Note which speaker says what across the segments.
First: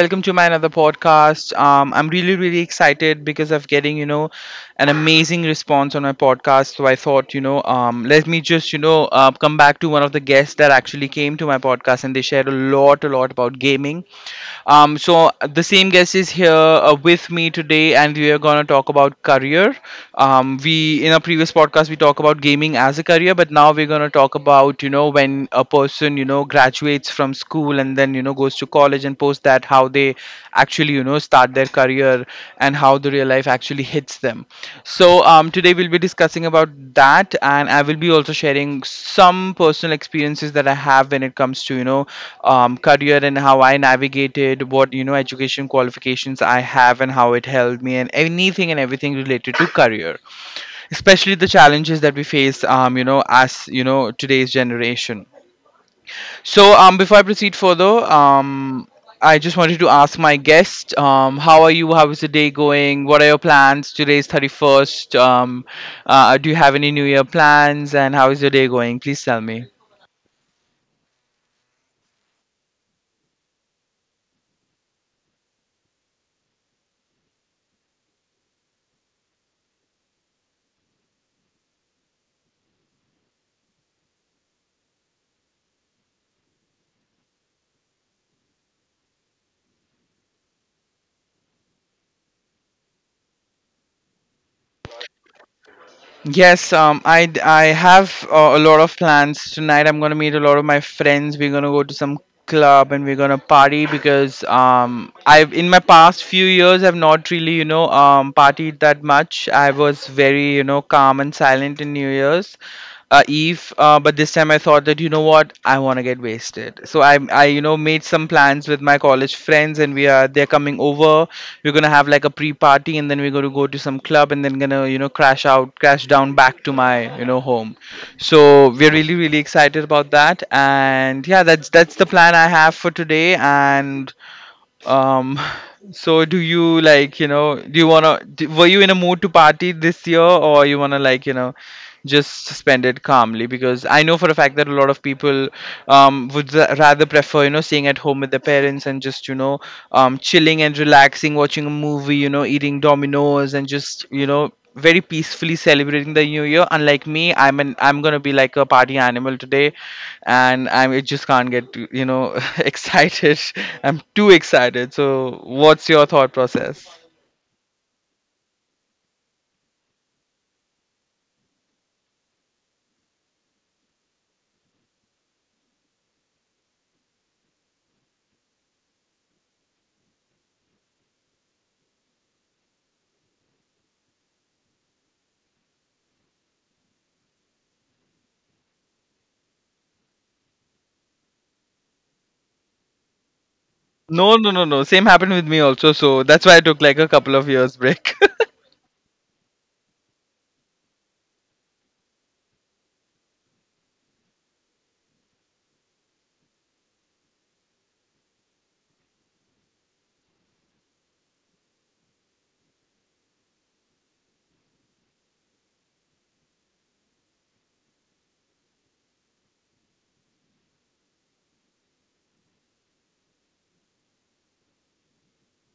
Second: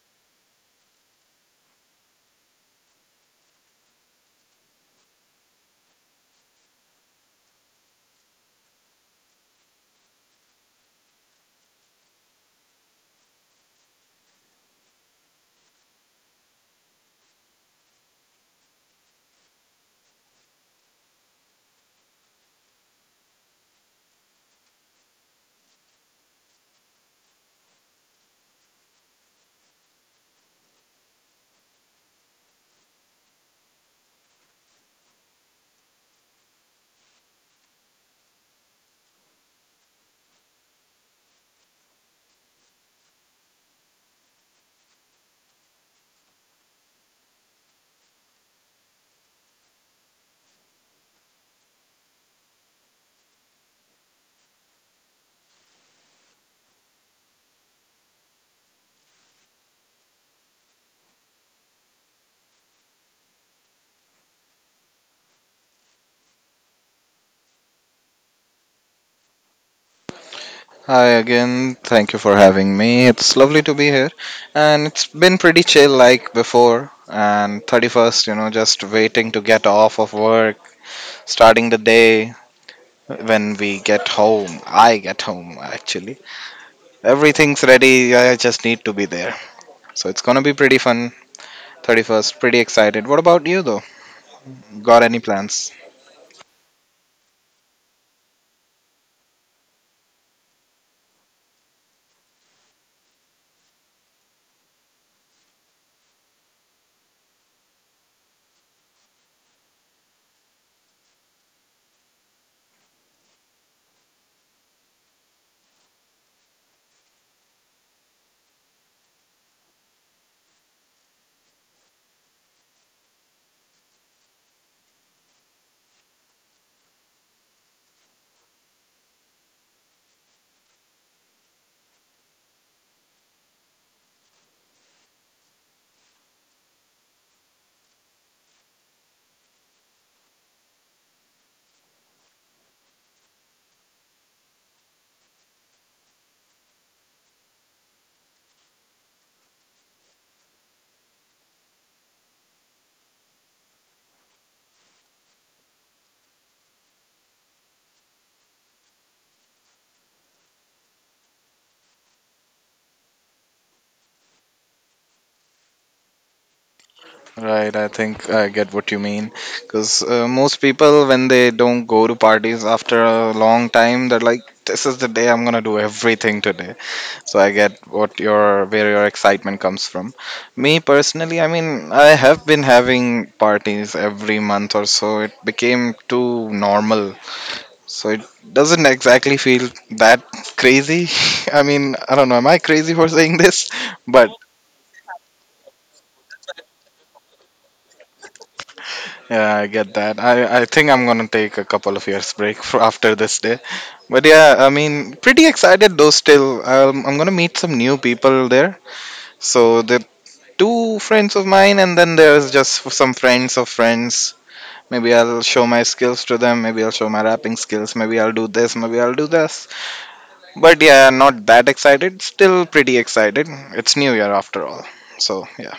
Speaker 1: welcome to my another podcast. I'm really excited because of getting an amazing response on my podcast. So I thought let me just come back to one of the guests that actually came to my podcast, and they shared a lot about gaming. So the same guest is here with me today, and we are gonna talk about career. We in our previous podcast we talk about gaming as a career, but now we're gonna talk about when a person graduates from school, and then goes to college, and post that how they actually start their career and how the real life actually hits them. So today we'll be discussing about that, and I will be also sharing some personal experiences that I have when it comes to career and how I navigated what education qualifications I have and how it helped me and anything and everything related to career, especially the challenges that we face as you know today's generation. So, before I proceed further, I just wanted to ask my guest, how are you? How is the day going? What are your plans? Today's 31st. Do you have any New Year plans? And how is your day going? Please tell me.
Speaker 2: Hi again. Thank you for having me. It's lovely to be here. And it's been pretty chill like before. And 31st, you know, just waiting to get off of work, starting the day when we get home. I get home actually. Everything's ready. I just need to be there. So it's going to be pretty fun. 31st, pretty excited. What about you though? Got any plans?
Speaker 1: Yes, I have a lot of plans tonight. I'm gonna meet a lot of my friends. We're gonna go to some club, and we're gonna party because I've, in my past few years, I've not really partied that much. I was very calm and silent in New Year's Eve, but this time I thought that you know what, I want to get wasted. So I made some plans with my college friends, and we are they're coming over. We're gonna have like a pre-party, and then we're gonna go to some club, and then gonna crash down back to my home. So we're really excited about that, and yeah, that's the plan I have for today. And um, so do you wanna do, were you in a mood to party this year, or you wanna? Just spend it calmly because I know for a fact that a lot of people would rather prefer, you know, staying at home with their parents and just, chilling and relaxing, watching a movie, eating Dominoes, and just, very peacefully celebrating the new year. Unlike me, I'm gonna be like a party animal today, and I'm It just can't get excited. I'm too excited. So, what's your thought process?
Speaker 2: Right, I think I get what you mean. Because most people, when they don't go to parties after a long time, they're like, "This is the day I'm gonna do everything today." So I get what your where your excitement comes from. Me personally, I mean, I have been having parties every month or so. It became too normal, so it doesn't exactly feel that crazy. I mean, I don't know. Am I crazy for saying this? But
Speaker 1: No, no, no, no. Same happened with me also. So that's why I took like a couple of years break.
Speaker 2: yeah, I get that. I think I'm gonna take a couple of years break for after this day. But yeah, I mean, pretty excited though. Still, I'm gonna meet some new people there. So the two friends of mine, and then there's just some friends of friends. Maybe I'll show my skills to them. Maybe I'll show my rapping skills. Maybe I'll do this. Maybe I'll do this. But yeah, not that excited. Still pretty excited. It's New Year after all. So yeah,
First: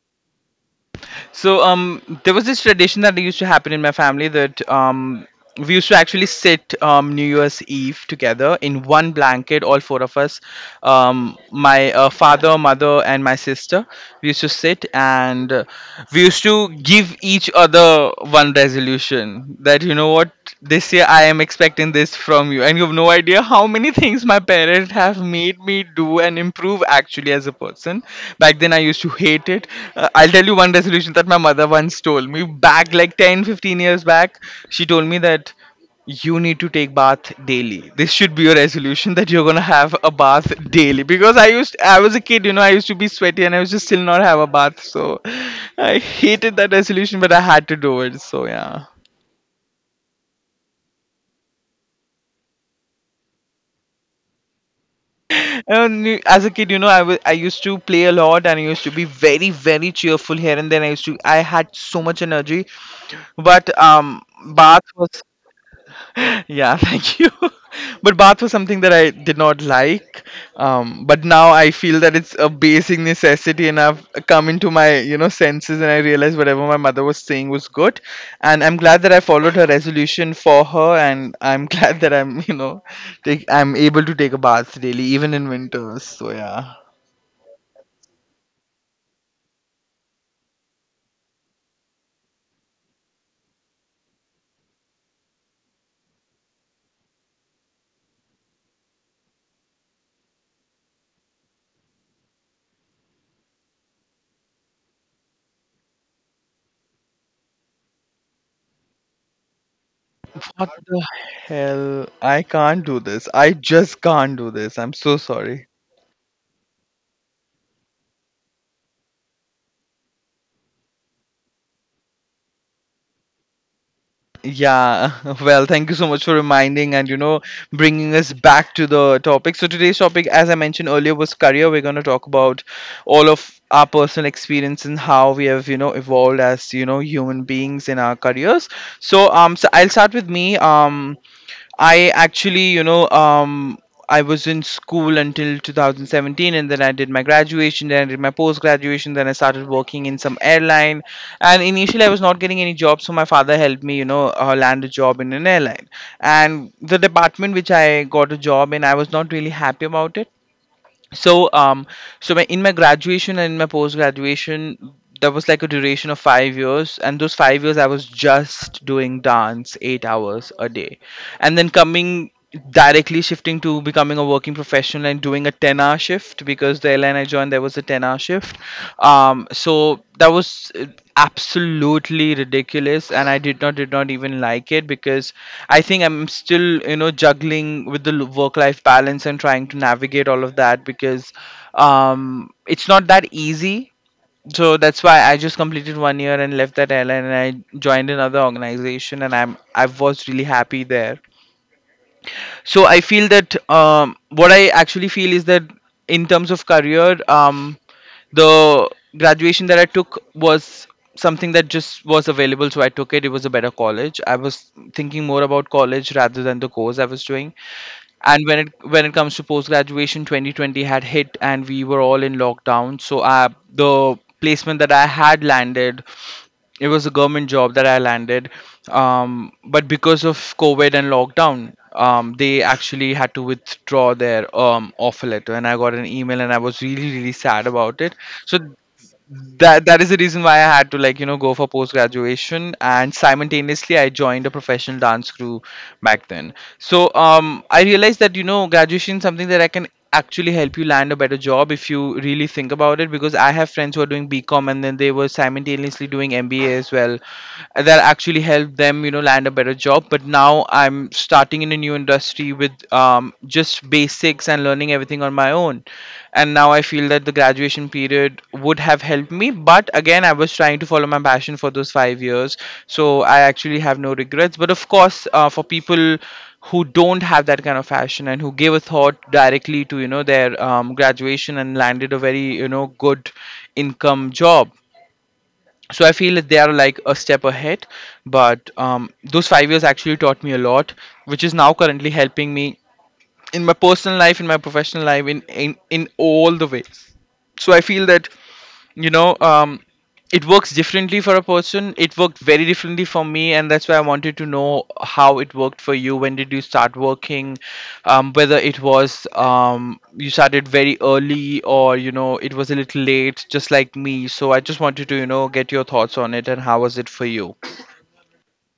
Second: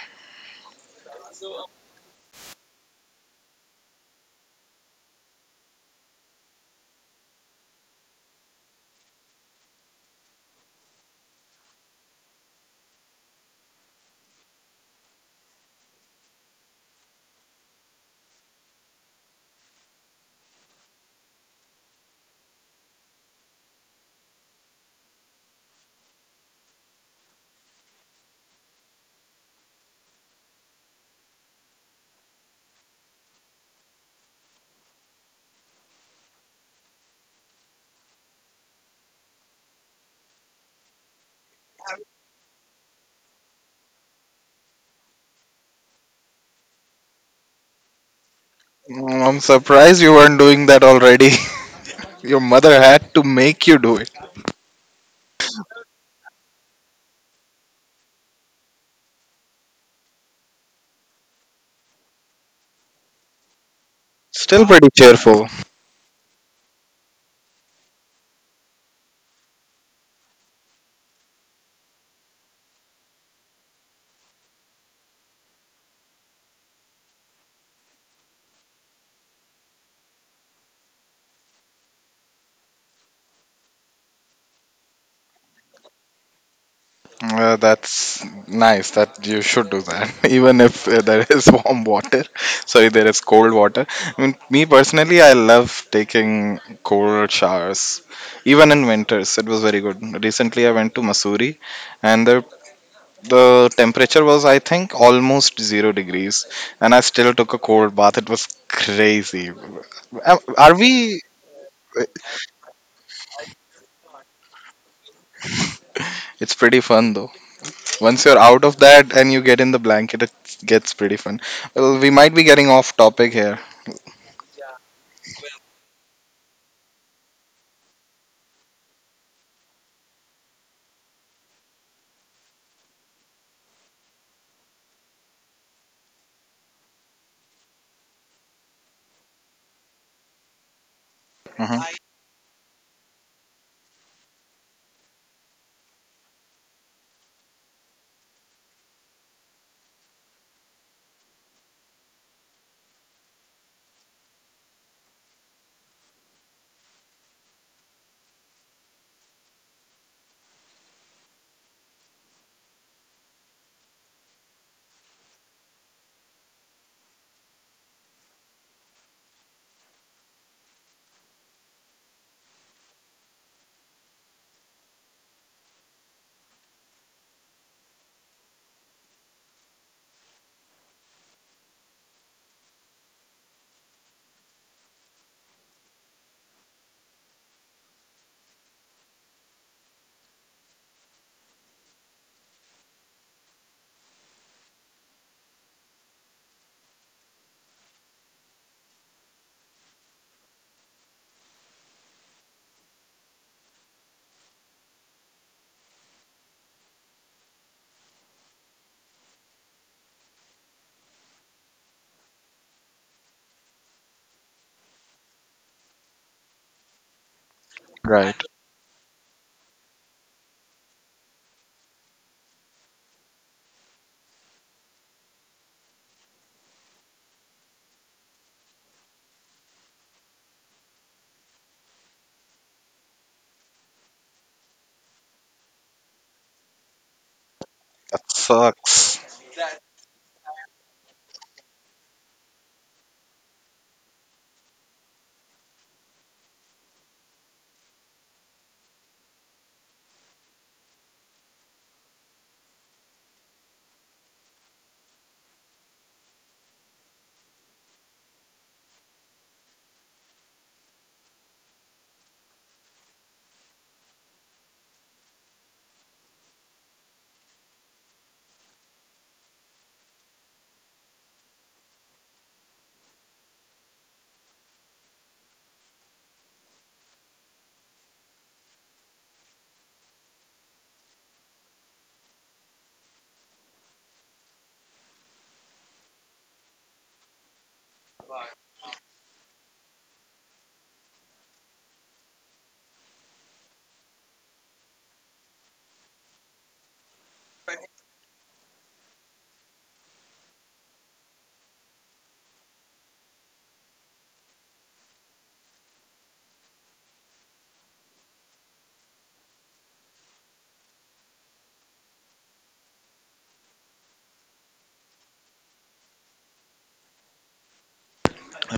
Speaker 1: So there was this tradition that used to happen in my family that we used to actually sit New Year's Eve together in one blanket, all four of us, my father, mother, and my sister. We used to sit, and we used to give each other one resolution that, you know what, this year I am expecting this from you, and you have no idea how many things my parents have made me do and improve actually as a person. Back then, I used to hate it. I'll tell you one resolution that my mother once told me back like 10-15 years back. She told me that you need to take bath daily. This should be your resolution, that you're gonna have a bath daily, because I was a kid. I used to be sweaty, and I was just still not have a bath, so I hated that resolution, but I had to do it, so yeah.
Speaker 2: mm, I'm surprised you weren't doing that already. Your mother had to make you do.
Speaker 1: As a kid, you know, I used to play a lot, and I used to be very, very cheerful here and then. I had so much energy, but
Speaker 2: Still
Speaker 1: bath
Speaker 2: pretty
Speaker 1: was
Speaker 2: cheerful.
Speaker 1: yeah, thank you. But bath was something that I did not like. But now I feel that it's a basic necessity, and I've come into my senses, and I realized whatever my mother was saying was good, and I'm glad that I followed her resolution for her, and I'm glad that I'm you know take I'm able to take a bath daily, even in winters, so yeah.
Speaker 2: That's nice that you should do that, even if there is warm water. Sorry, there is cold water. I mean, me personally, I love taking cold showers, even in winters. It was very good. Recently, I went to Missouri, and the temperature was, I think, almost 0 degrees, and I still took a cold bath. It was crazy. Am-
Speaker 1: What
Speaker 2: Are
Speaker 1: the
Speaker 2: we?
Speaker 1: hell, I can't do this. I just can't do this, I'm so sorry.
Speaker 2: It's pretty fun though. Once you're out of that and you get in the blanket, it gets pretty fun. Well, we might be getting off topic here.
Speaker 1: Yeah, well, thank you so much for reminding and bringing us back to the topic. So today's topic, as I mentioned earlier, was career. We're going to talk about all of our personal experience and how we have evolved as human beings in our careers. So so I'll start with me.
Speaker 2: Hmm.
Speaker 1: I actually, you know, I was in school until 2017, and then I did my graduation, then I did my post graduation, then I started working in some airline. And initially, I was not getting any jobs, so my father helped me, you know, land a job in an airline. And the department which I got a job in, I was not really happy about it. So um so my, in my graduation and in my post graduation, there was like a duration of 5 years, and those 5 years I was just doing dance 8 hours a day, and then coming directly shifting to becoming a working professional and doing a 10-hour shift, because the airline I joined, and there was a 10-hour shift. So that was absolutely ridiculous, and I did not even like it, because I think I'm still juggling with the work life balance and trying to navigate all of that, because it's not that easy. So that's why I just completed one year and left that airline, and I joined another organization, and I was really happy there. So I feel that what I actually feel is that, in terms of career, the graduation that I took was something that just was available, so I took it. It was a better college. I was thinking more about college rather than the course I was doing.
Speaker 2: Right.
Speaker 1: And when it comes to post graduation, 2020 had hit, and we were all in lockdown. So the placement that I had landed, it was a government job that I landed, but because of COVID and lockdown, they actually had to withdraw their offer letter, and I got an email, and I was really really sad about it.
Speaker 2: That
Speaker 1: So
Speaker 2: sucks.
Speaker 1: that is the reason why I had to like, you know, go for post graduation, and simultaneously I joined a professional dance crew back then. So I realized that, you know, graduation is something that I can actually help you land a better job, if you really think about it, because I have friends who are doing BCom, and then they were simultaneously doing MBA as well. And that actually helped them land a better job. But now I'm starting in a new industry with just basics and learning everything on my own. And now I feel that the graduation period would have helped me. But again, I was trying to follow my passion for those 5 years. So I actually have no regrets. But of course, for people who don't have that kind of passion and who gave a thought directly to their graduation and landed a very good income job, so I feel that they are like a step ahead. But those 5 years actually taught me a lot, which is now currently helping me in my personal life, in my professional life, in all the ways. So I feel that you know um, it works differently for a person. It worked very differently for me, and that's why I wanted to know how it worked for you. When did you start working? Whether it was you started very early, or it was a little late just like me. So I just wanted to get your thoughts on it and how was it for you.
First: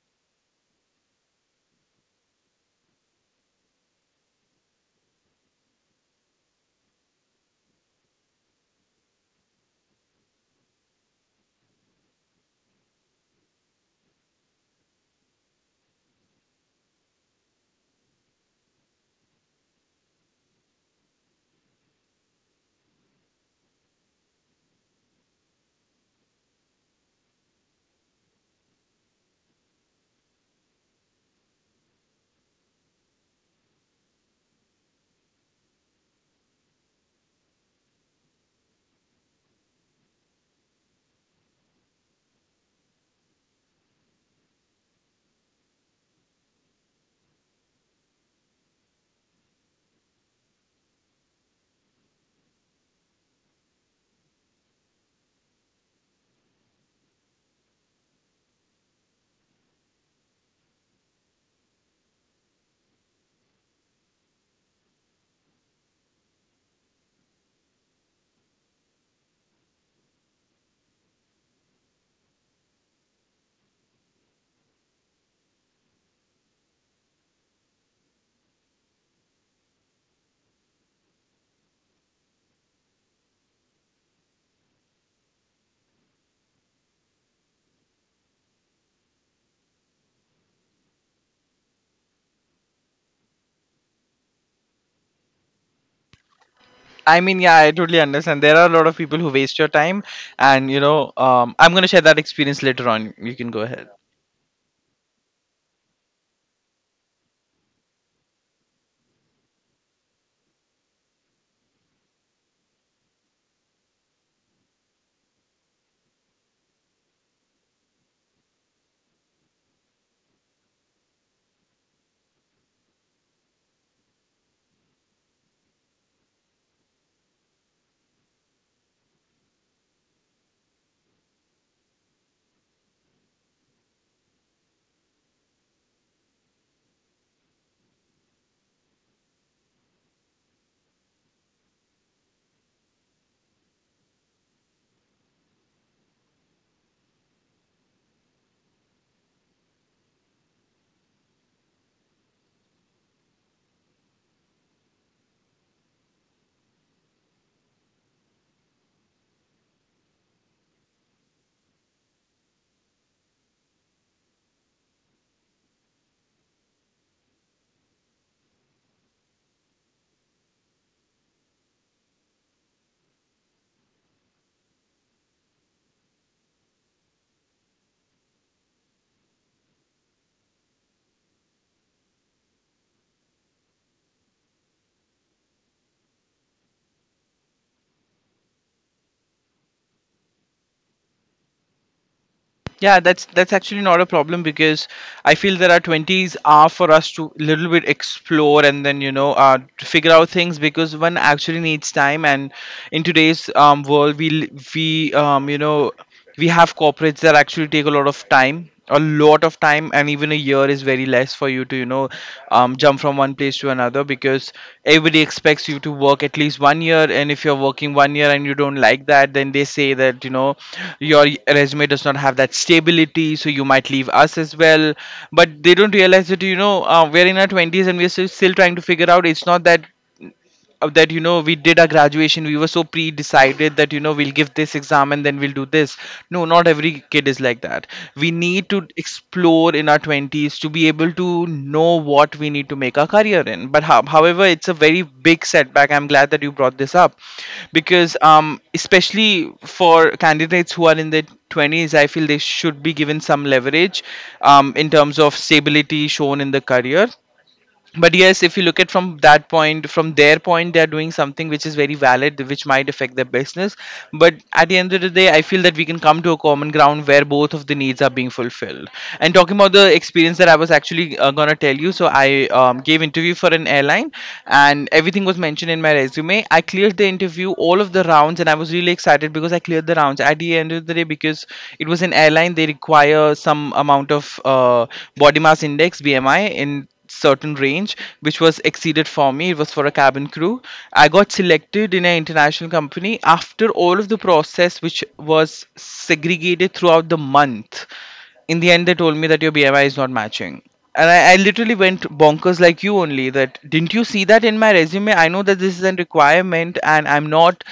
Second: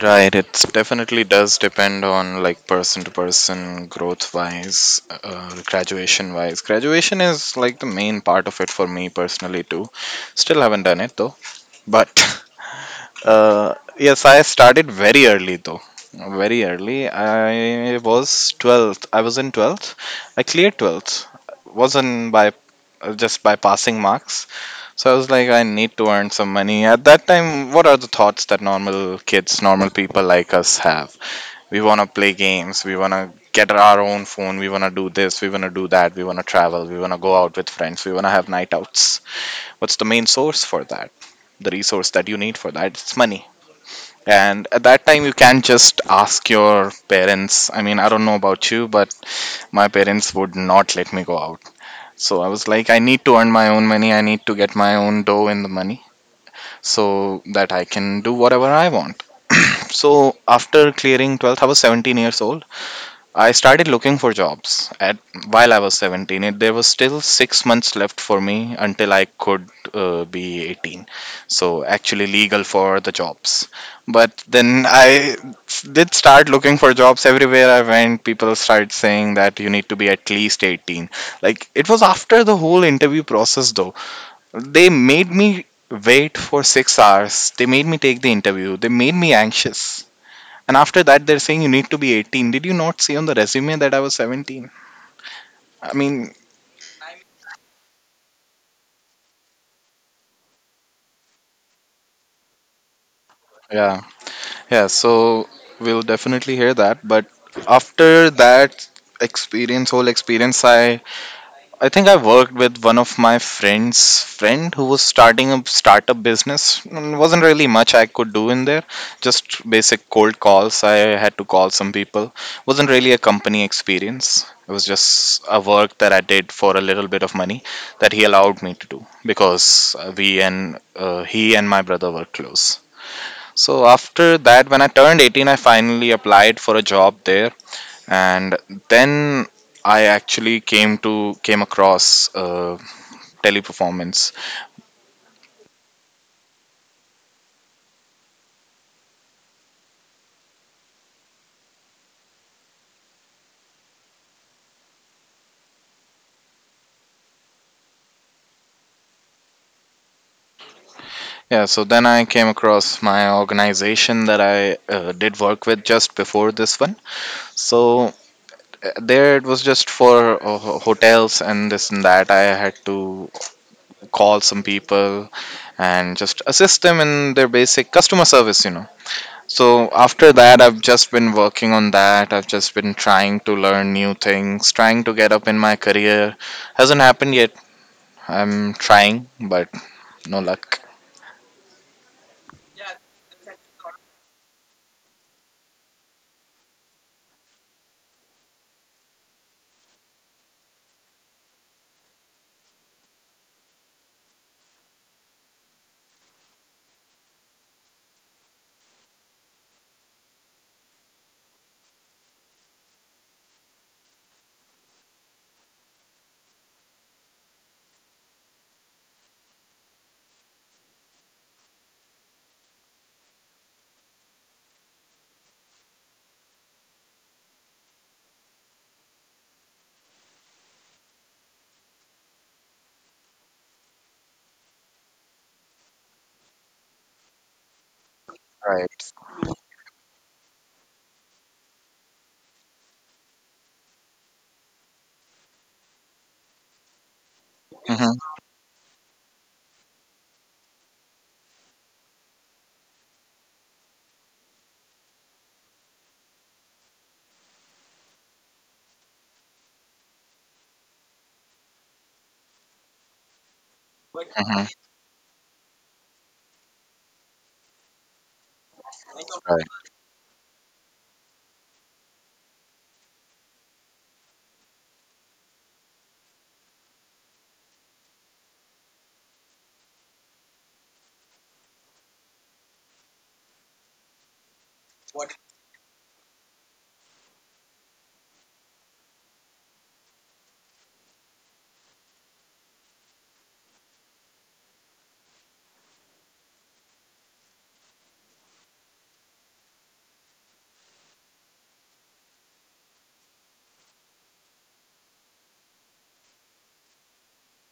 Speaker 2: Right, it definitely does depend on like person to person, growth wise, graduation wise. Graduation is like the main part of it for me personally too. Still haven't done it though, but yes, I started very early though. Very early. I was 12th. I was in 12th. I cleared 12th. Wasn't by just by passing marks. So I was like, I need to earn some money. At that time, what are the thoughts that normal kids, normal people like us have? We want to play games. We want to get our own phone. We want to do this. We want to do that. We want to travel. We want to go out with friends. We want to have night outs. What's the main source for that? The resource that you need for that? It's money, and at that time, you can just ask your parents. I mean, I don't know about you, but my parents would not let me go out. So I was like, I need to earn my own money. I need to get my own dough in the money so that I can do whatever I want. So after clearing 12th, I was 17 years old. I started looking for jobs at while I was 17. There was still 6 months left for me until I could be 18, so actually legal for the jobs. But then did start looking for jobs everywhere I went. People started saying that you need to be at least 18. Like it was after the whole interview process, though. They made me wait for 6 hours. They made me take the interview. They made me anxious. And after that, they're saying you need to be 18. Did you not see on the resume that I was 17? I mean,
Speaker 1: I mean, yeah, I totally understand. There are a lot of people who waste your time, and you know, I'm gonna share that experience later on. You can go ahead.
Speaker 2: yeah, yeah. So we'll definitely hear that. But after that experience, whole experience, I think I worked with one of my friends' friend who was starting a startup business. Mm, wasn't really much I could do in there, just basic cold calls. I had to call some people. Wasn't really a company experience. It was just a work that I did for a little bit of money that he allowed me to do because we and he and my brother were close. So after that, when I turned 18, I finally applied for a job there, and then I actually came to came across teleperformance. Yeah, so then I came across my organization that I did work with just before this one. So there it was just for hotels and this and that. I had to call some people and just assist them in their basic customer service, you know. So after that, I've just been working on that. I've just been trying to learn new things, trying to get up in my career. Hasn't happened yet. I'm trying, but no luck.
Speaker 1: Yeah, that's actually not a problem, because I feel that our twenties are for us to little bit explore, and then to figure out things, because one actually needs time. And in today's world, we li- we you know we have corporates that actually take a lot of time, a lot of time. And even a year is very less for you to jump from one place to another, because everybody expects you to work at least 1 year. And if you're working 1 year and you don't like that, then they say that your resume does not have that stability, so you might leave us as well. But they don't realize that we're in our 20s and we're still trying to figure out. It's not that we did our graduation, we were so pre-decided that we'll give this exam and then we'll do this. No, not every kid is like that. We need to
Speaker 2: Right.
Speaker 1: explore in our 20s to be able to know what we need to make our career in. But however, it's a very big setback. I'm glad that you brought this up,
Speaker 2: Mm-hmm.
Speaker 1: because especially for candidates who are in their 20s, I feel they should be given some leverage in terms of stability shown in the career. But yes, if you look at from that point, from their point, they're doing something which is very valid, which might affect their business. But
Speaker 2: Mm-hmm.
Speaker 1: at the end of the day, I feel that we can come to a common ground where both of the needs are being fulfilled. And talking
Speaker 2: Right.
Speaker 1: about the experience that I was actually going to tell you, so I gave interview for an airline. And everything was mentioned in my resume. I cleared the interview, all of the rounds, and I was really excited because I cleared the rounds at the end of the day, because it was an airline. They require some amount of body mass index, BMI in certain range, which was exceeded for me. It was for a cabin crew. I got selected in an international company after all of the process, which was segregated throughout the month. In the end, they told me that your BMI is not matching. And I literally went bonkers, like, you only, that didn't you see that in my resume? I know that this is a requirement, and I'm not.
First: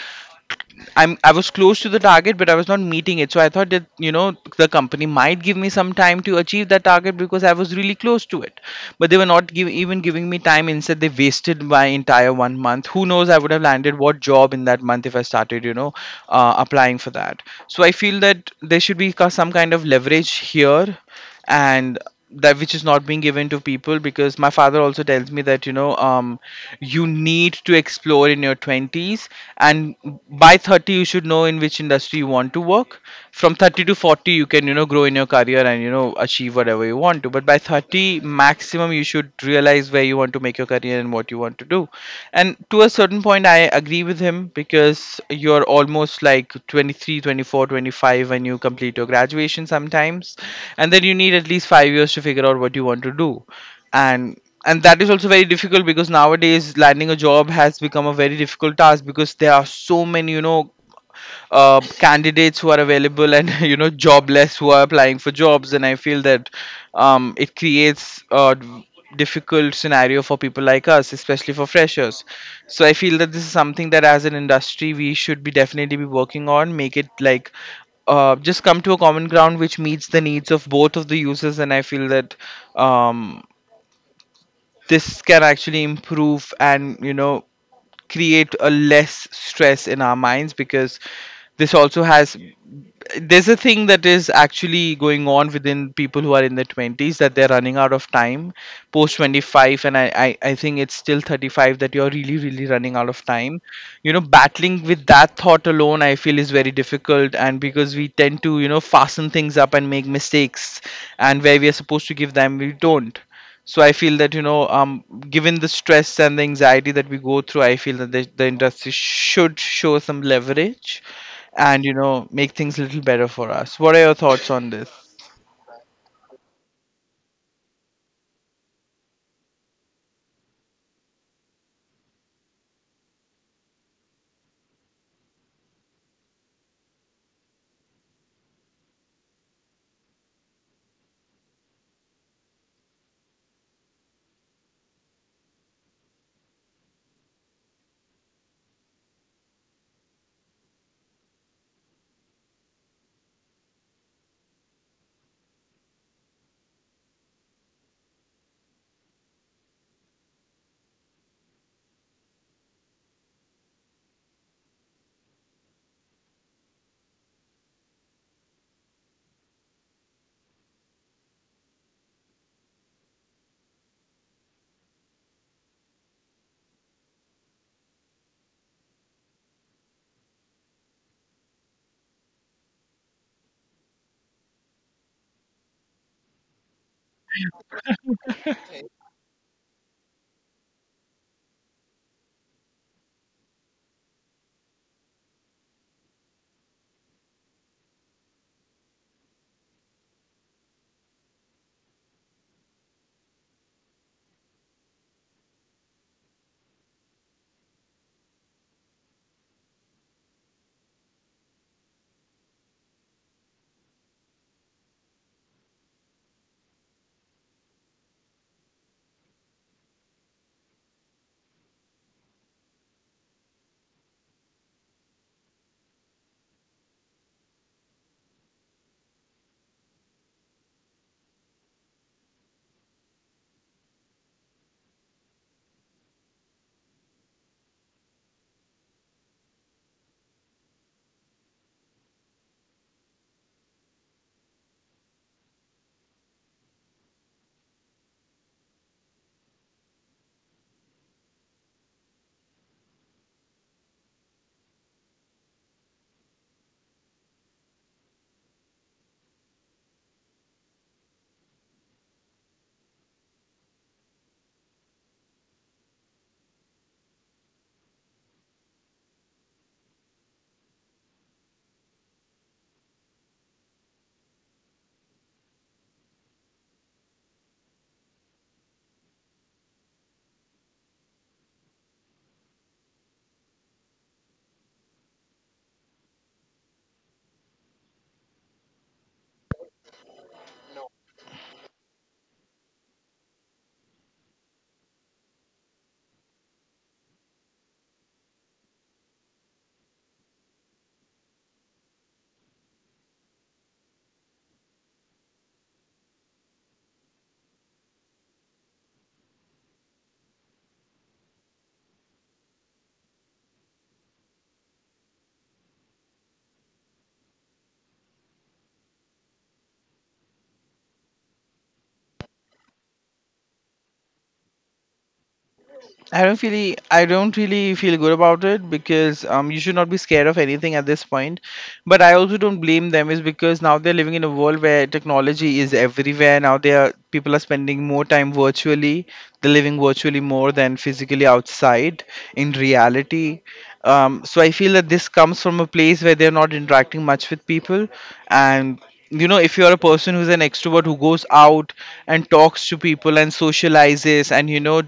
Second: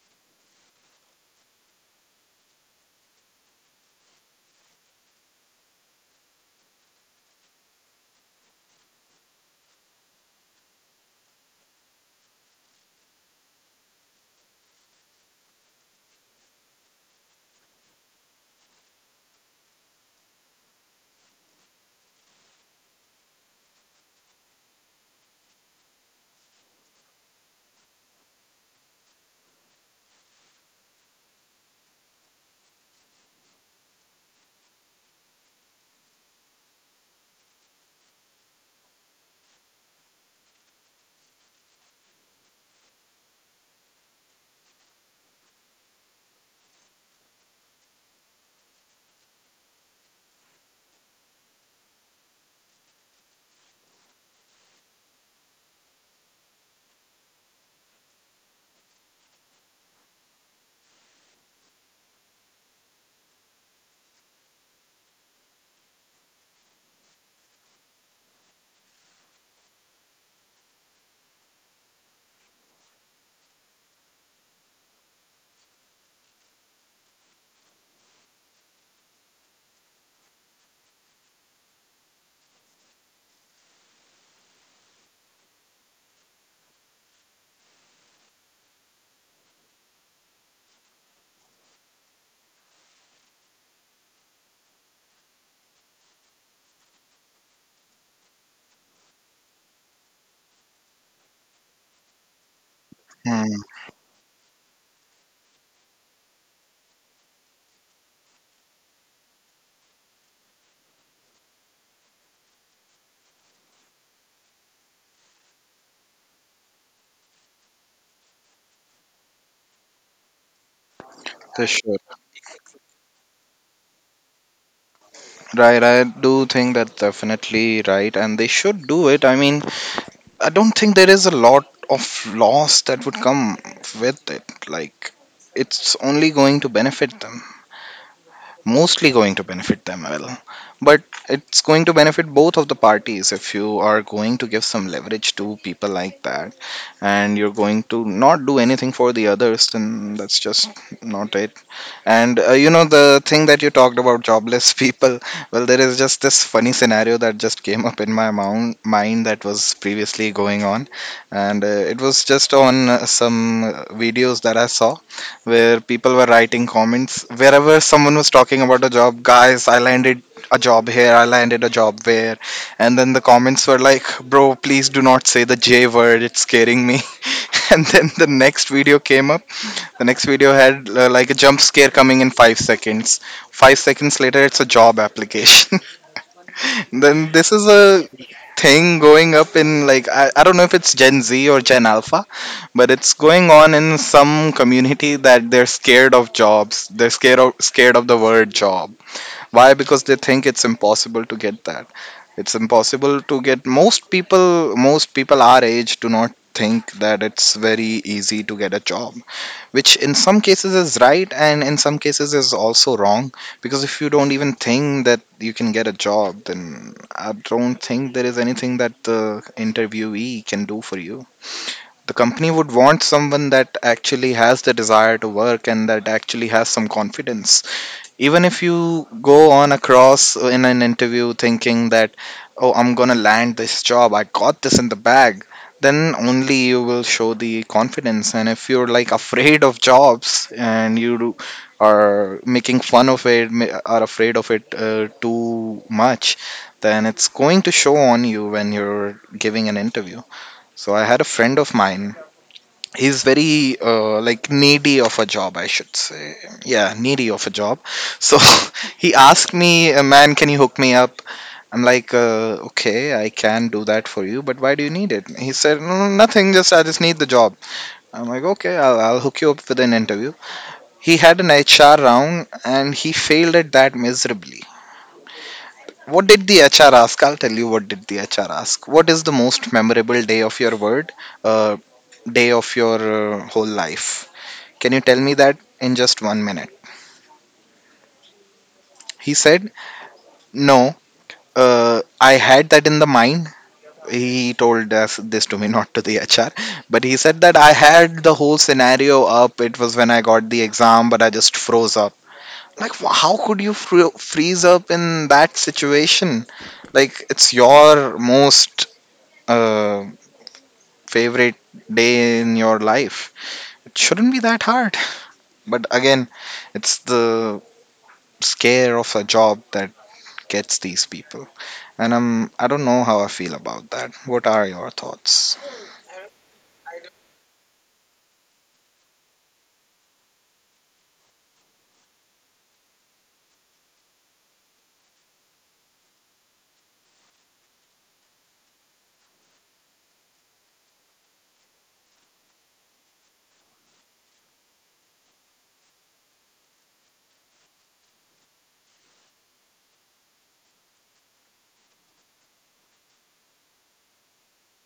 Speaker 1: I was close to the target, but I was not meeting it. So I thought that the company might give me some time to achieve that target, because I was really close to it. But they were not even giving me time. Instead, they wasted my entire 1 month. Who knows? I would have landed what job in that month, if I started applying for that. So I feel that there should be some kind of leverage here, and that, which is not being given to people, because my father also tells me that you need to explore in your 20s, and by 30 you should know in which industry you want to work. From 30 to 40 you can grow in your career and achieve whatever you want to, but by 30 maximum you should realize where you want to make your career and what you want to do. And to a certain point I agree with him, because you're almost like 23 24 25 when you complete your graduation sometimes. And then you need at least 5 years to figure out what you want to do. And and that is also very difficult, because nowadays landing a job has become a very difficult task, because there are so many candidates who are available and jobless, who are applying for jobs. And I feel that it creates a difficult scenario for people like us, especially for freshers. So I feel that this is something that as an industry we should be definitely be working on. Make it like just come to a common ground which meets the needs of both of the users. And I feel that um, this can actually improve and create a less stress in our minds, because this also has, there's a thing that is actually going on within people who are in their 20s, that they're running out of time post 25. And I think it's still 35 that you're really really running out of time.
Speaker 2: Hmm,
Speaker 1: Battling with that thought alone, I feel is very difficult. And because we tend to fasten things up and make mistakes, and where we are supposed to give them, we don't. So I feel that given the stress and the anxiety that we go through, I feel that the industry should show some leverage
Speaker 2: they
Speaker 1: and
Speaker 2: should.
Speaker 1: make things a little better for us. What are your thoughts on this?
Speaker 2: Right, I do think that's definitely right, and they should do it. I mean, I don't think there is a lot of loss that would come with it. Like, it's only going to benefit them. Mostly going to benefit them, well, but it's going to benefit both of the parties. If you are going to give some leverage to people like that and you're going to not do anything for the others, then that's just not it. And you know, the thing that you talked about jobless people, well, there is just this funny scenario that just came up in my mind that was previously going on. And it was just on some videos that I saw where people were writing comments wherever someone was talking about a job, guys, I landed a job here, I landed a job there. And then the comments were like, bro, please do not say the J word, it's scaring me. And then the next video came up. The next video had like a jump scare coming in 5 seconds. 5 seconds later, it's a job application. Then this is a thing going up in like, I don't know if it's Gen Z or Gen Alpha, but it's going on in some community that they're scared of jobs. They're scared of, scared of the word job. Why? Because they think it's impossible to get that. It's impossible to get, most people our age do not think that it's very easy to get a job, which in some cases is right and in some cases is also wrong. Because if you don't even think that you can get a job, then I don't think there is anything that the interviewee can do for you. The company would want someone that actually has the desire to work and that actually has some confidence. Even if you go on across in an interview thinking that, oh, I'm going to land this job, I got this in the bag, then only you will show the confidence. And if you're like afraid of jobs and are making fun of it, are afraid of it too much, then it's going to show on you when you're giving an interview. So I had a friend of mine. He's very like needy of a job, I should say. Yeah, needy of a job. So he asked me, man, can you hook me up? I'm like, okay, I can do that for you, but why do you need it? He said, no, no, nothing, just I just need the job. I'm like, okay, I'll hook you up with an interview. He had an HR round and he failed at that miserably. What did the HR ask? I'll tell you what did the HR ask. What is the most memorable day of your word, uh, day of your whole life? Can you tell me that in just 1 minute? He said, no, I had that in the mind. He told us this to me, not to the HR. But he said that I had the whole scenario up. It was when I got the exam, but I just froze up. Like, how could you freeze up in that situation? Like, it's your most uh, favorite day in your life. It shouldn't be that hard. But again, it's the scare of a job that gets these people. And I don't know how I feel about that. What are your thoughts?
Speaker 1: I don't really feel good about it, because you should not be scared of anything at this point. But I also don't blame them, is because now they're living in a world where technology is everywhere. Now they are people are spending more time virtually. They're living virtually more than physically outside in reality. So I feel that this comes from a place where they're not interacting much with people, and if you're a person who's an extrovert who goes out and talks to people and socializes, and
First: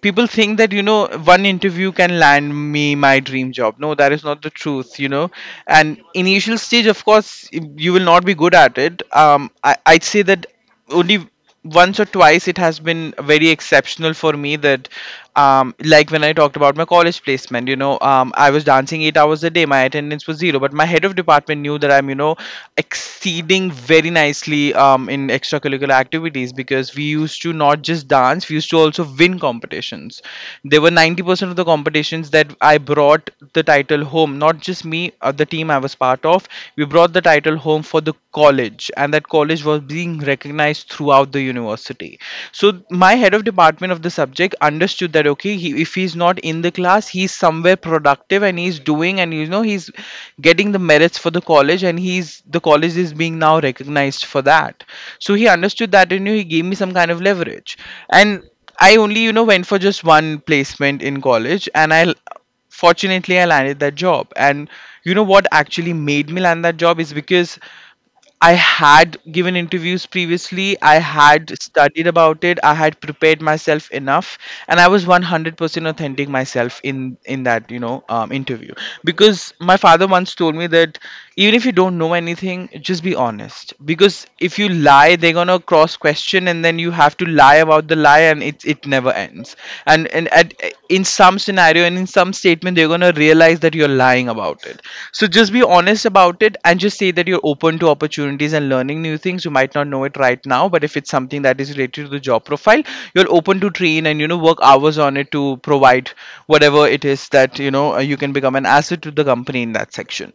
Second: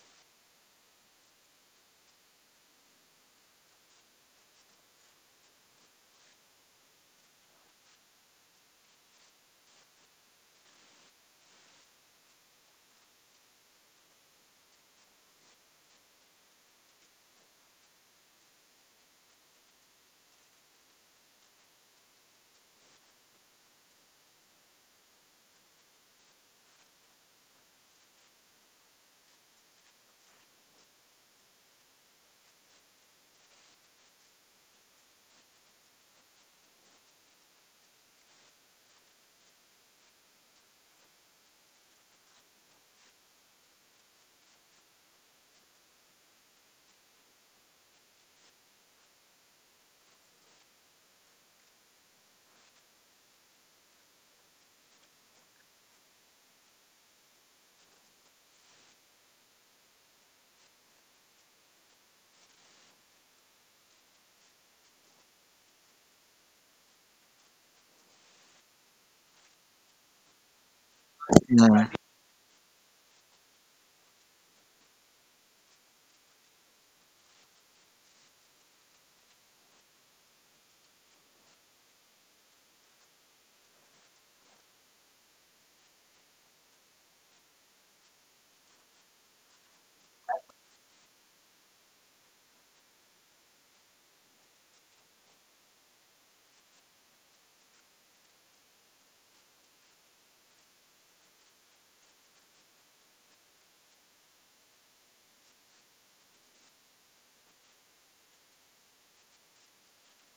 Speaker 1: people think that one interview can land me my dream job. No, that is not the truth, and initial stage of course you will not be good at it. I'd say that only once or twice it has been very exceptional for me, that like when I talked about my college placement, I was dancing 8 hours a day, my attendance was zero, but my head of department knew that I'm exceeding very nicely in extracurricular activities, because we used to not just dance, we used to also win competitions. There were 90% of the competitions that I brought the title home, not just me, the team I was part of. We brought the title home for the college, and that college was being recognized throughout the university. So my head of department of the subject understood that, said okay, if he's not in the class, he's somewhere productive and he's doing and he's getting the merits for the college, and he's the college is being now recognized for that. So he understood that, and he gave me some kind of leverage. And I only went for just one placement in college, and I fortunately I landed that job. And you know what actually made me land that job is because I had given interviews previously. I had
Speaker 2: Mm.
Speaker 1: studied about it. I had prepared myself enough, and I was 100% authentic myself in that interview. Because my father once told me that even if you don't know anything, just be honest. Because if you lie, they're gonna cross question, and then you have to lie about the lie, and it never ends sense. And in some scenario and in some statement they're going to realize that you're lying about it. So just be honest about it, and just say that you're open to opportunities and learning new things. You might not know it right now, but if it's something that is related to the job profile, you're open to train and work hours on it to provide whatever it is that you can become an asset to the company in that section.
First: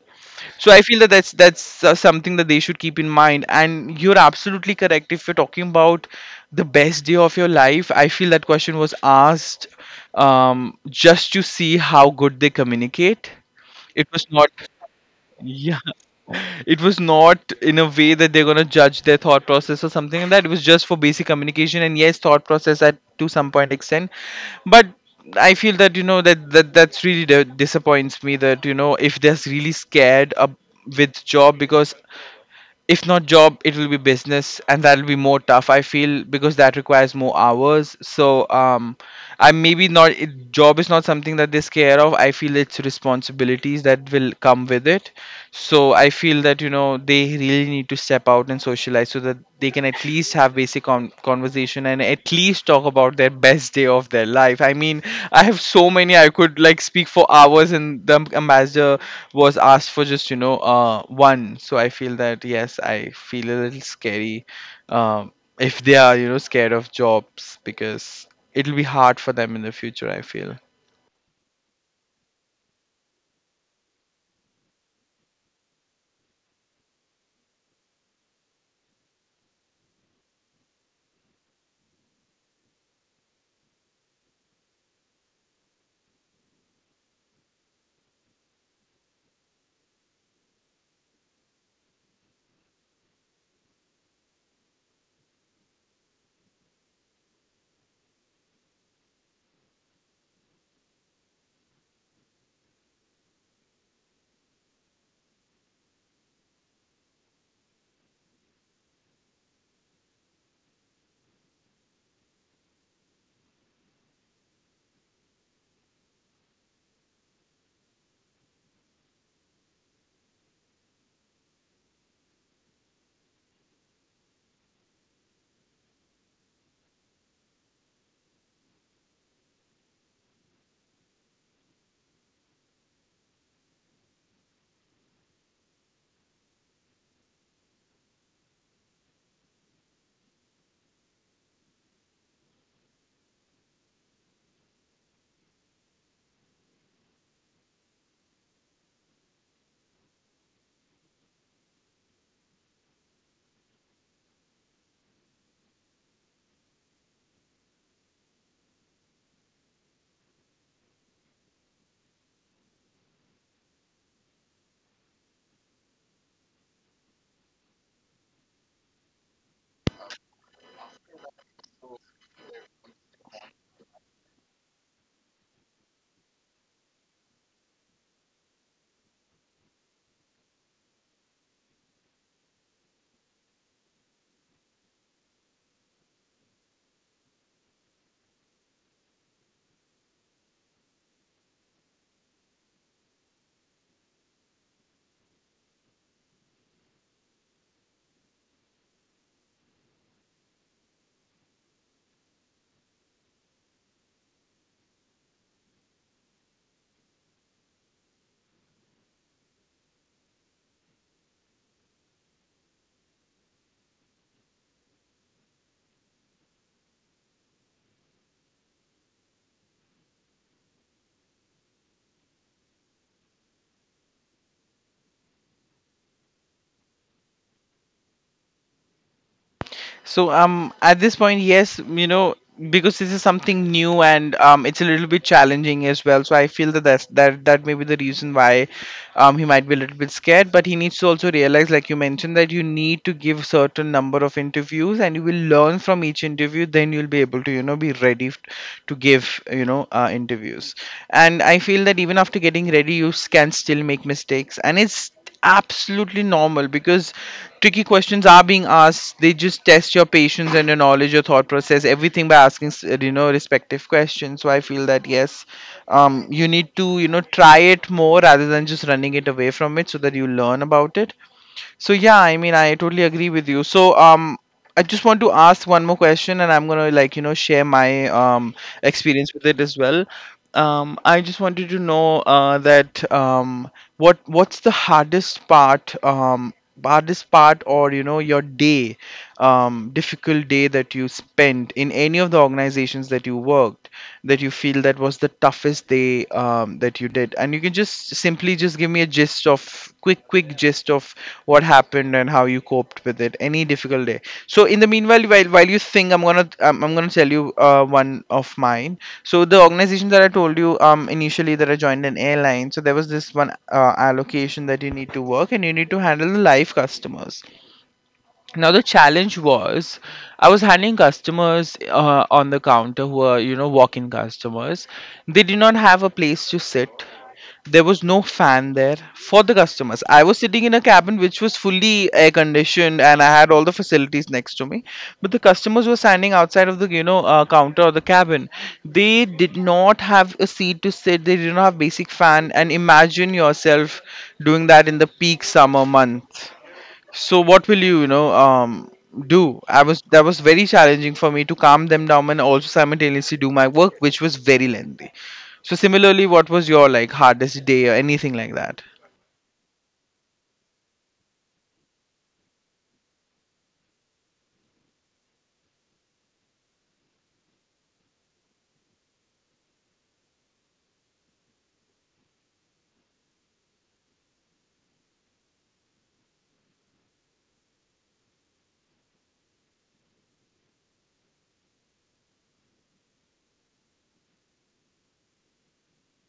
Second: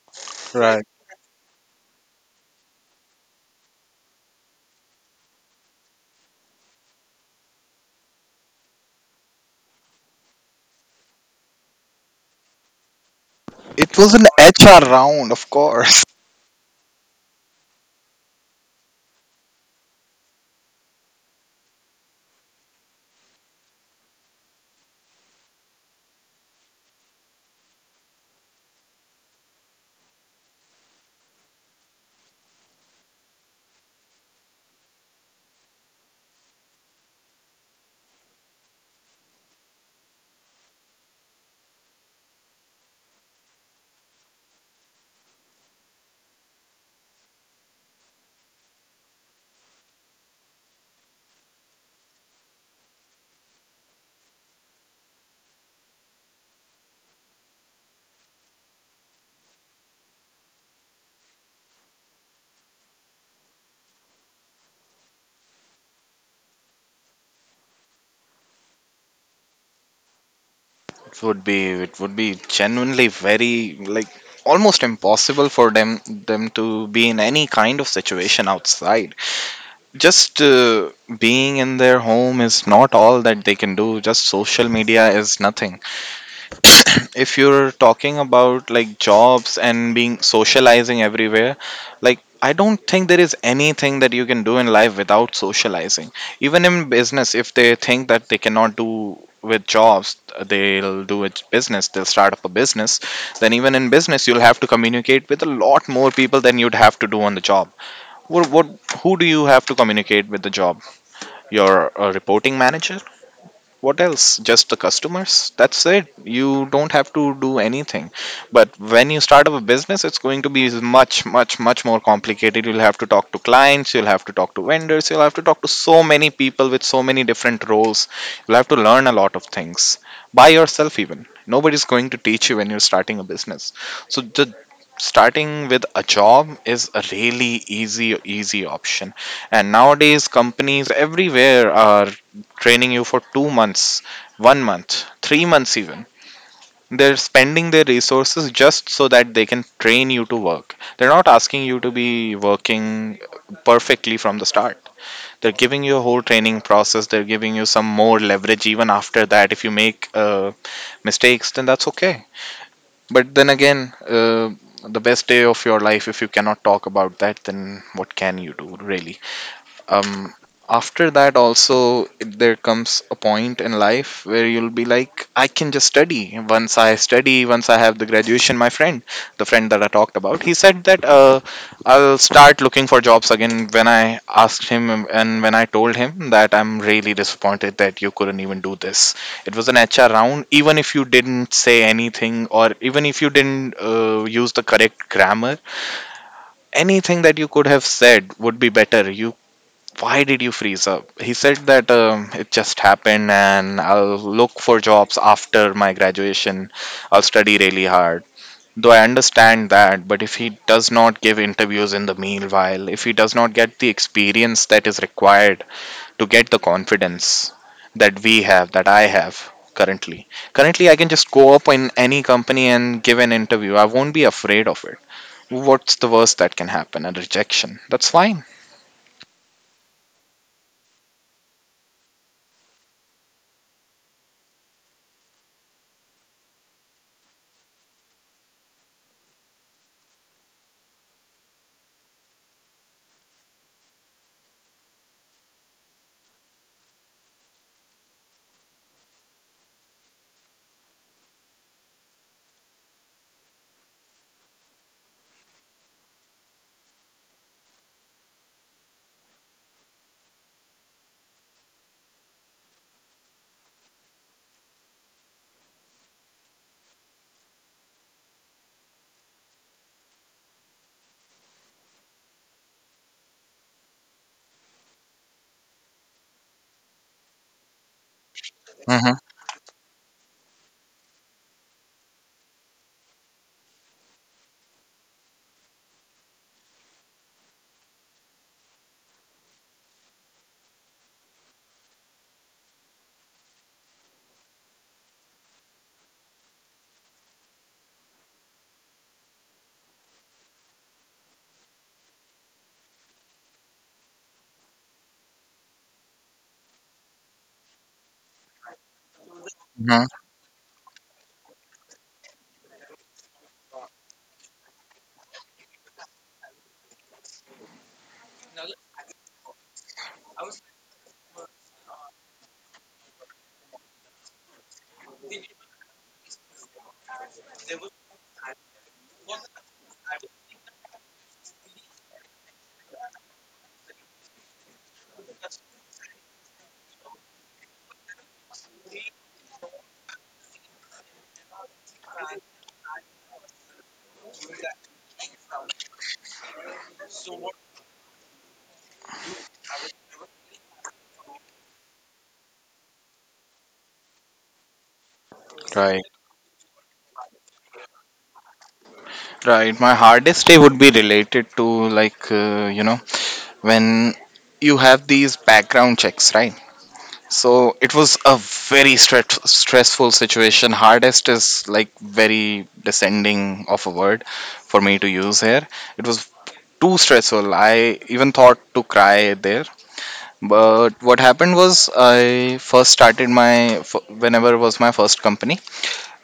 Speaker 1: So I
Speaker 2: Right.
Speaker 1: feel that that's something that they should keep in mind. And you're absolutely correct. If you're talking about the best day of your life, I feel that question was asked just to see how good they communicate.
Speaker 2: It
Speaker 1: It
Speaker 2: was an
Speaker 1: was not.
Speaker 2: HR round, of
Speaker 1: Yeah,
Speaker 2: course.
Speaker 1: it was not in a way that they're going to judge their thought process or something like that. It was just for basic communication and yes, thought process at to some point extent. But I feel that that's really disappoints me that if they're really scared with job. Because if not job, it will be business, and that'll be more tough, I feel, because that requires more hours. So I maybe not it, job is not something that they scare of, I feel. It's responsibilities that will come with it. So I feel that they really need to step out and socialize so that they can at least have basic conversation and at least talk about their best day of their life. I mean, I have so many, I could like speak for hours, and the ambassador was asked for just one. So I feel that yes, I feel a little scary. um, if they are scared of jobs, because it'll be hard for them in the future, I feel.
Speaker 2: It would be, it would be genuinely very like almost impossible for them to be in any kind of situation outside. Just being in their home is not all that they can do. Just social media is nothing. If you're talking about like jobs and being socializing everywhere, like I don't think there is anything that you can do in life without socializing. Even in business, if they think that they cannot do with jobs, they'll do it business, they'll start up a business. Then even in business, you'll have to communicate with a lot more people than you'd have to do on the job. What? Who do you have to communicate with the job? Your reporting manager. What else? Just the customers. That's it. You don't have to do anything. But when you start up a business, it's going to be much more complicated. You'll have to talk to clients, you'll have to talk to vendors, you'll have to talk to so many people with so many different roles. You'll have to learn a lot of things by yourself even. Nobody's going to teach you when you're starting a business. So the starting with a job is a really easy option. And nowadays companies everywhere are training you for 2 months, 1 month, 3 months even. They're spending their resources just so that they can train you to work. They're not asking you to be working perfectly from the start. They're giving you a whole training process. They're giving you some more leverage even after that. If you make mistakes, then that's okay. But then again, the best day of your life, if you cannot talk about that, then what can you do, really? um After that also, there comes a point in life where you'll be like I can just study. Once I study, once I have the graduation, my friend, the friend that I talked about, he said that, I'll start looking for jobs again, when I asked him and when I told him that I'm really disappointed that you couldn't even do this. It was an HR round. Even if you didn't say anything, or even if you didn't use the correct grammar, anything that you could have said would be better. You, why did you freeze up? He said that, it just happened, and I'll look for jobs after my graduation, I'll study really hard. Though I understand that, but if he does not give interviews in the meanwhile, if he does not get the experience that is required to get the confidence that we have, that I have currently. Currently I can just go up in any company and give an interview. I won't be afraid of it. What's the worst that can happen? A rejection, that's fine.
Speaker 1: So at this point, yes, you know, because this is something new and it's a little bit challenging as well. So I feel that that may be the reason why he might be a little bit scared. But he needs to also realize, like you mentioned, that you need to give certain number of interviews, and you will learn from each interview. Then you'll be able to be ready to give interviews. And I feel that even after getting ready, you can still make mistakes, and it's absolutely normal because tricky questions are being asked. They just test your patience and your knowledge, your thought process, everything, by asking you know respective questions. So I feel that yes, you need to you know try it more rather than just running it away from it, so that you learn about it. So yeah, I mean, I totally agree with you. So I just want to ask one more question, and I'm gonna like you know share my
Speaker 2: Hmm.
Speaker 1: experience with it as well. I just wanted to know that what's the hardest part, or you know your day, difficult day that you spent in any of the organizations that you worked, that you feel that was the toughest day, that you did. And you can just simply just give me a gist, of quick gist of what happened and how you coped with it, any difficult day. So in the meanwhile, while you think, I'm gonna tell you one of mine. So the
Speaker 2: Hmm.
Speaker 1: organization that I told you initially, that I joined an airline, so there was this one allocation that you need to work and you need to handle the live customers. Now the challenge was, I was handling customers on the counter, who are you know walk-in customers. They did not have a place to sit, there was no fan there for the customers. I was sitting in a cabin which was fully air conditioned, and I had all the facilities next to me. But the customers were standing outside of the counter or the cabin. They did not have a seat to sit, they did not have basic fan. And imagine yourself doing that in the peak summer month. So what will you you know do I was that was very challenging for me to calm them down and also simultaneously do my work, which was very lengthy. So
Speaker 2: Right.
Speaker 1: similarly, what was your like hardest day or anything like that?
Speaker 2: Right. My hardest day would be related to, like, you know, when you have these background checks, right? So it was a very stressful situation. Hardest is like very descending of a word for me to use here. It was too stressful. I even thought to cry there. But what happened was, I first started my whenever was my first company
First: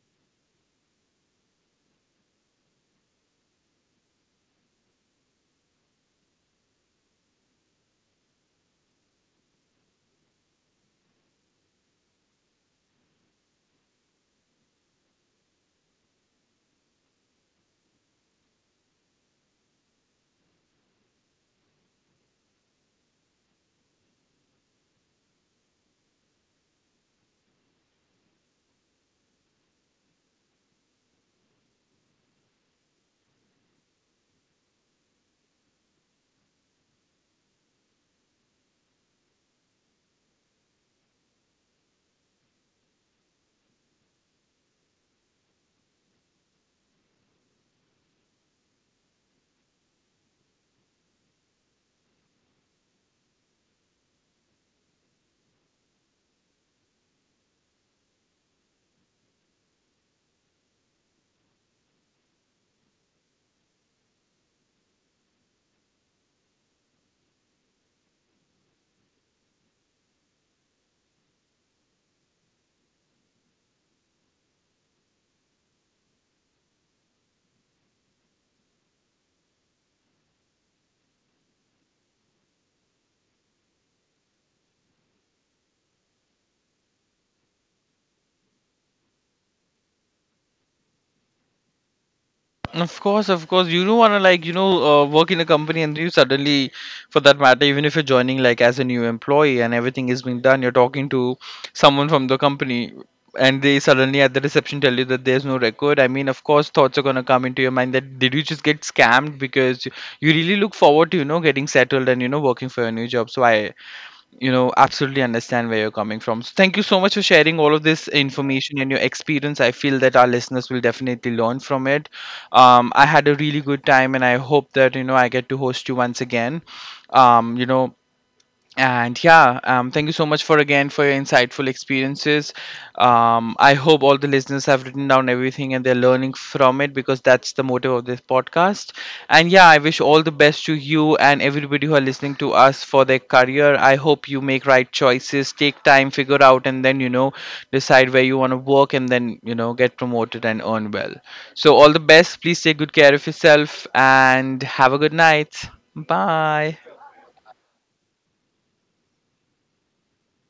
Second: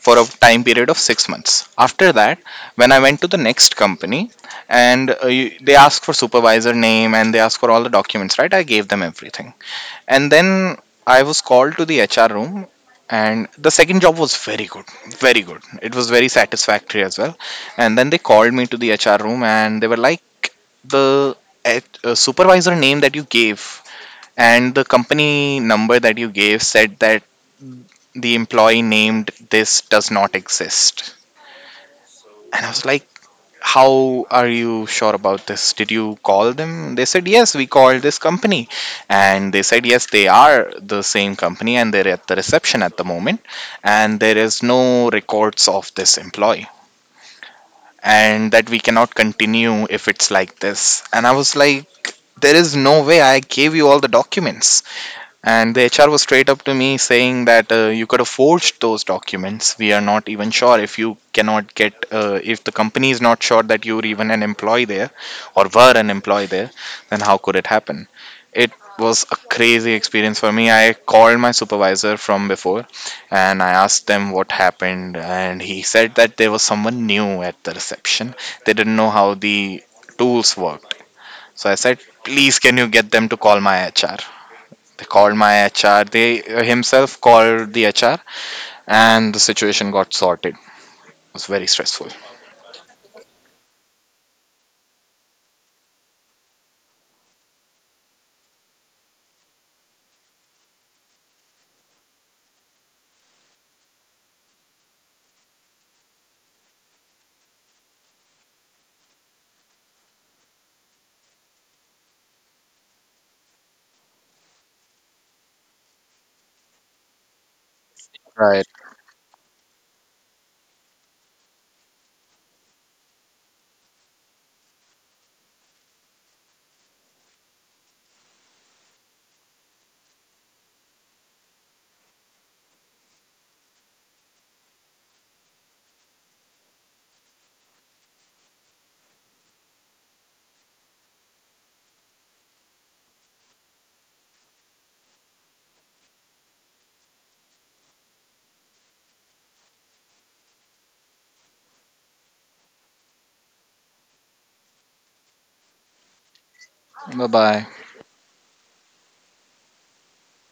Speaker 2: for a time period of 6 months. After that, when I went to the next company and they asked for supervisor name and they asked for all the documents, right? I gave them everything. And then I was called to the HR room, and the second job was very good, it was very satisfactory as well. And then they called me to the HR room, and they were like, the supervisor name that you gave and the company number that you gave said that the employee named this does not exist. And I was like, how are you sure about this? Did you call them? They said, yes, we called this company. And they said, yes, they are the same company and they're at the reception at the moment. And there is no records of this employee. And that we cannot continue if it's like this. And I was like, there is no way, I gave you all the documents. And the HR was straight up to me saying that, you could have forged those documents. We are not even sure if you cannot get, if the company is not sure that you're even an employee there or were an employee there, then how could it happen? It was a crazy experience for me. I called my supervisor from before and I asked them what happened. And he said that there was someone new at the reception. They didn't know how the tools worked. So I said, please, can you get them to call my HR? They called my HR. They, himself called the HR, and the situation got sorted. It was very stressful.
Speaker 1: Of course, of course. You don't want to like work in a company and you suddenly, for that matter, even if you're joining like as a new employee and everything is being done, you're talking to someone from the company and they suddenly at the reception tell you that there's no record. I mean, of course, thoughts are gonna come into your mind that did you just get scammed, because you really look forward to you know getting settled and you know working for your new job. So I you know absolutely understand where you're coming from. So thank you so much for sharing all of this
Speaker 2: Right.
Speaker 1: information and your experience. I feel that our listeners will definitely learn from it. I had a really good time and I hope that you know I get to host you once again. um, you know and yeah, thank you so much for again for your insightful experiences. I hope all the listeners have written down everything and they're learning from it, because that's the motive of this podcast. And yeah, I wish all the best to you and everybody who are listening to us for their career. I hope you make right choices, take time, figure out, and then you know decide where you want to work and then you know get promoted and earn well. So all the best. Please take good care of yourself and have a good night. Bye.
Speaker 2: Bye bye.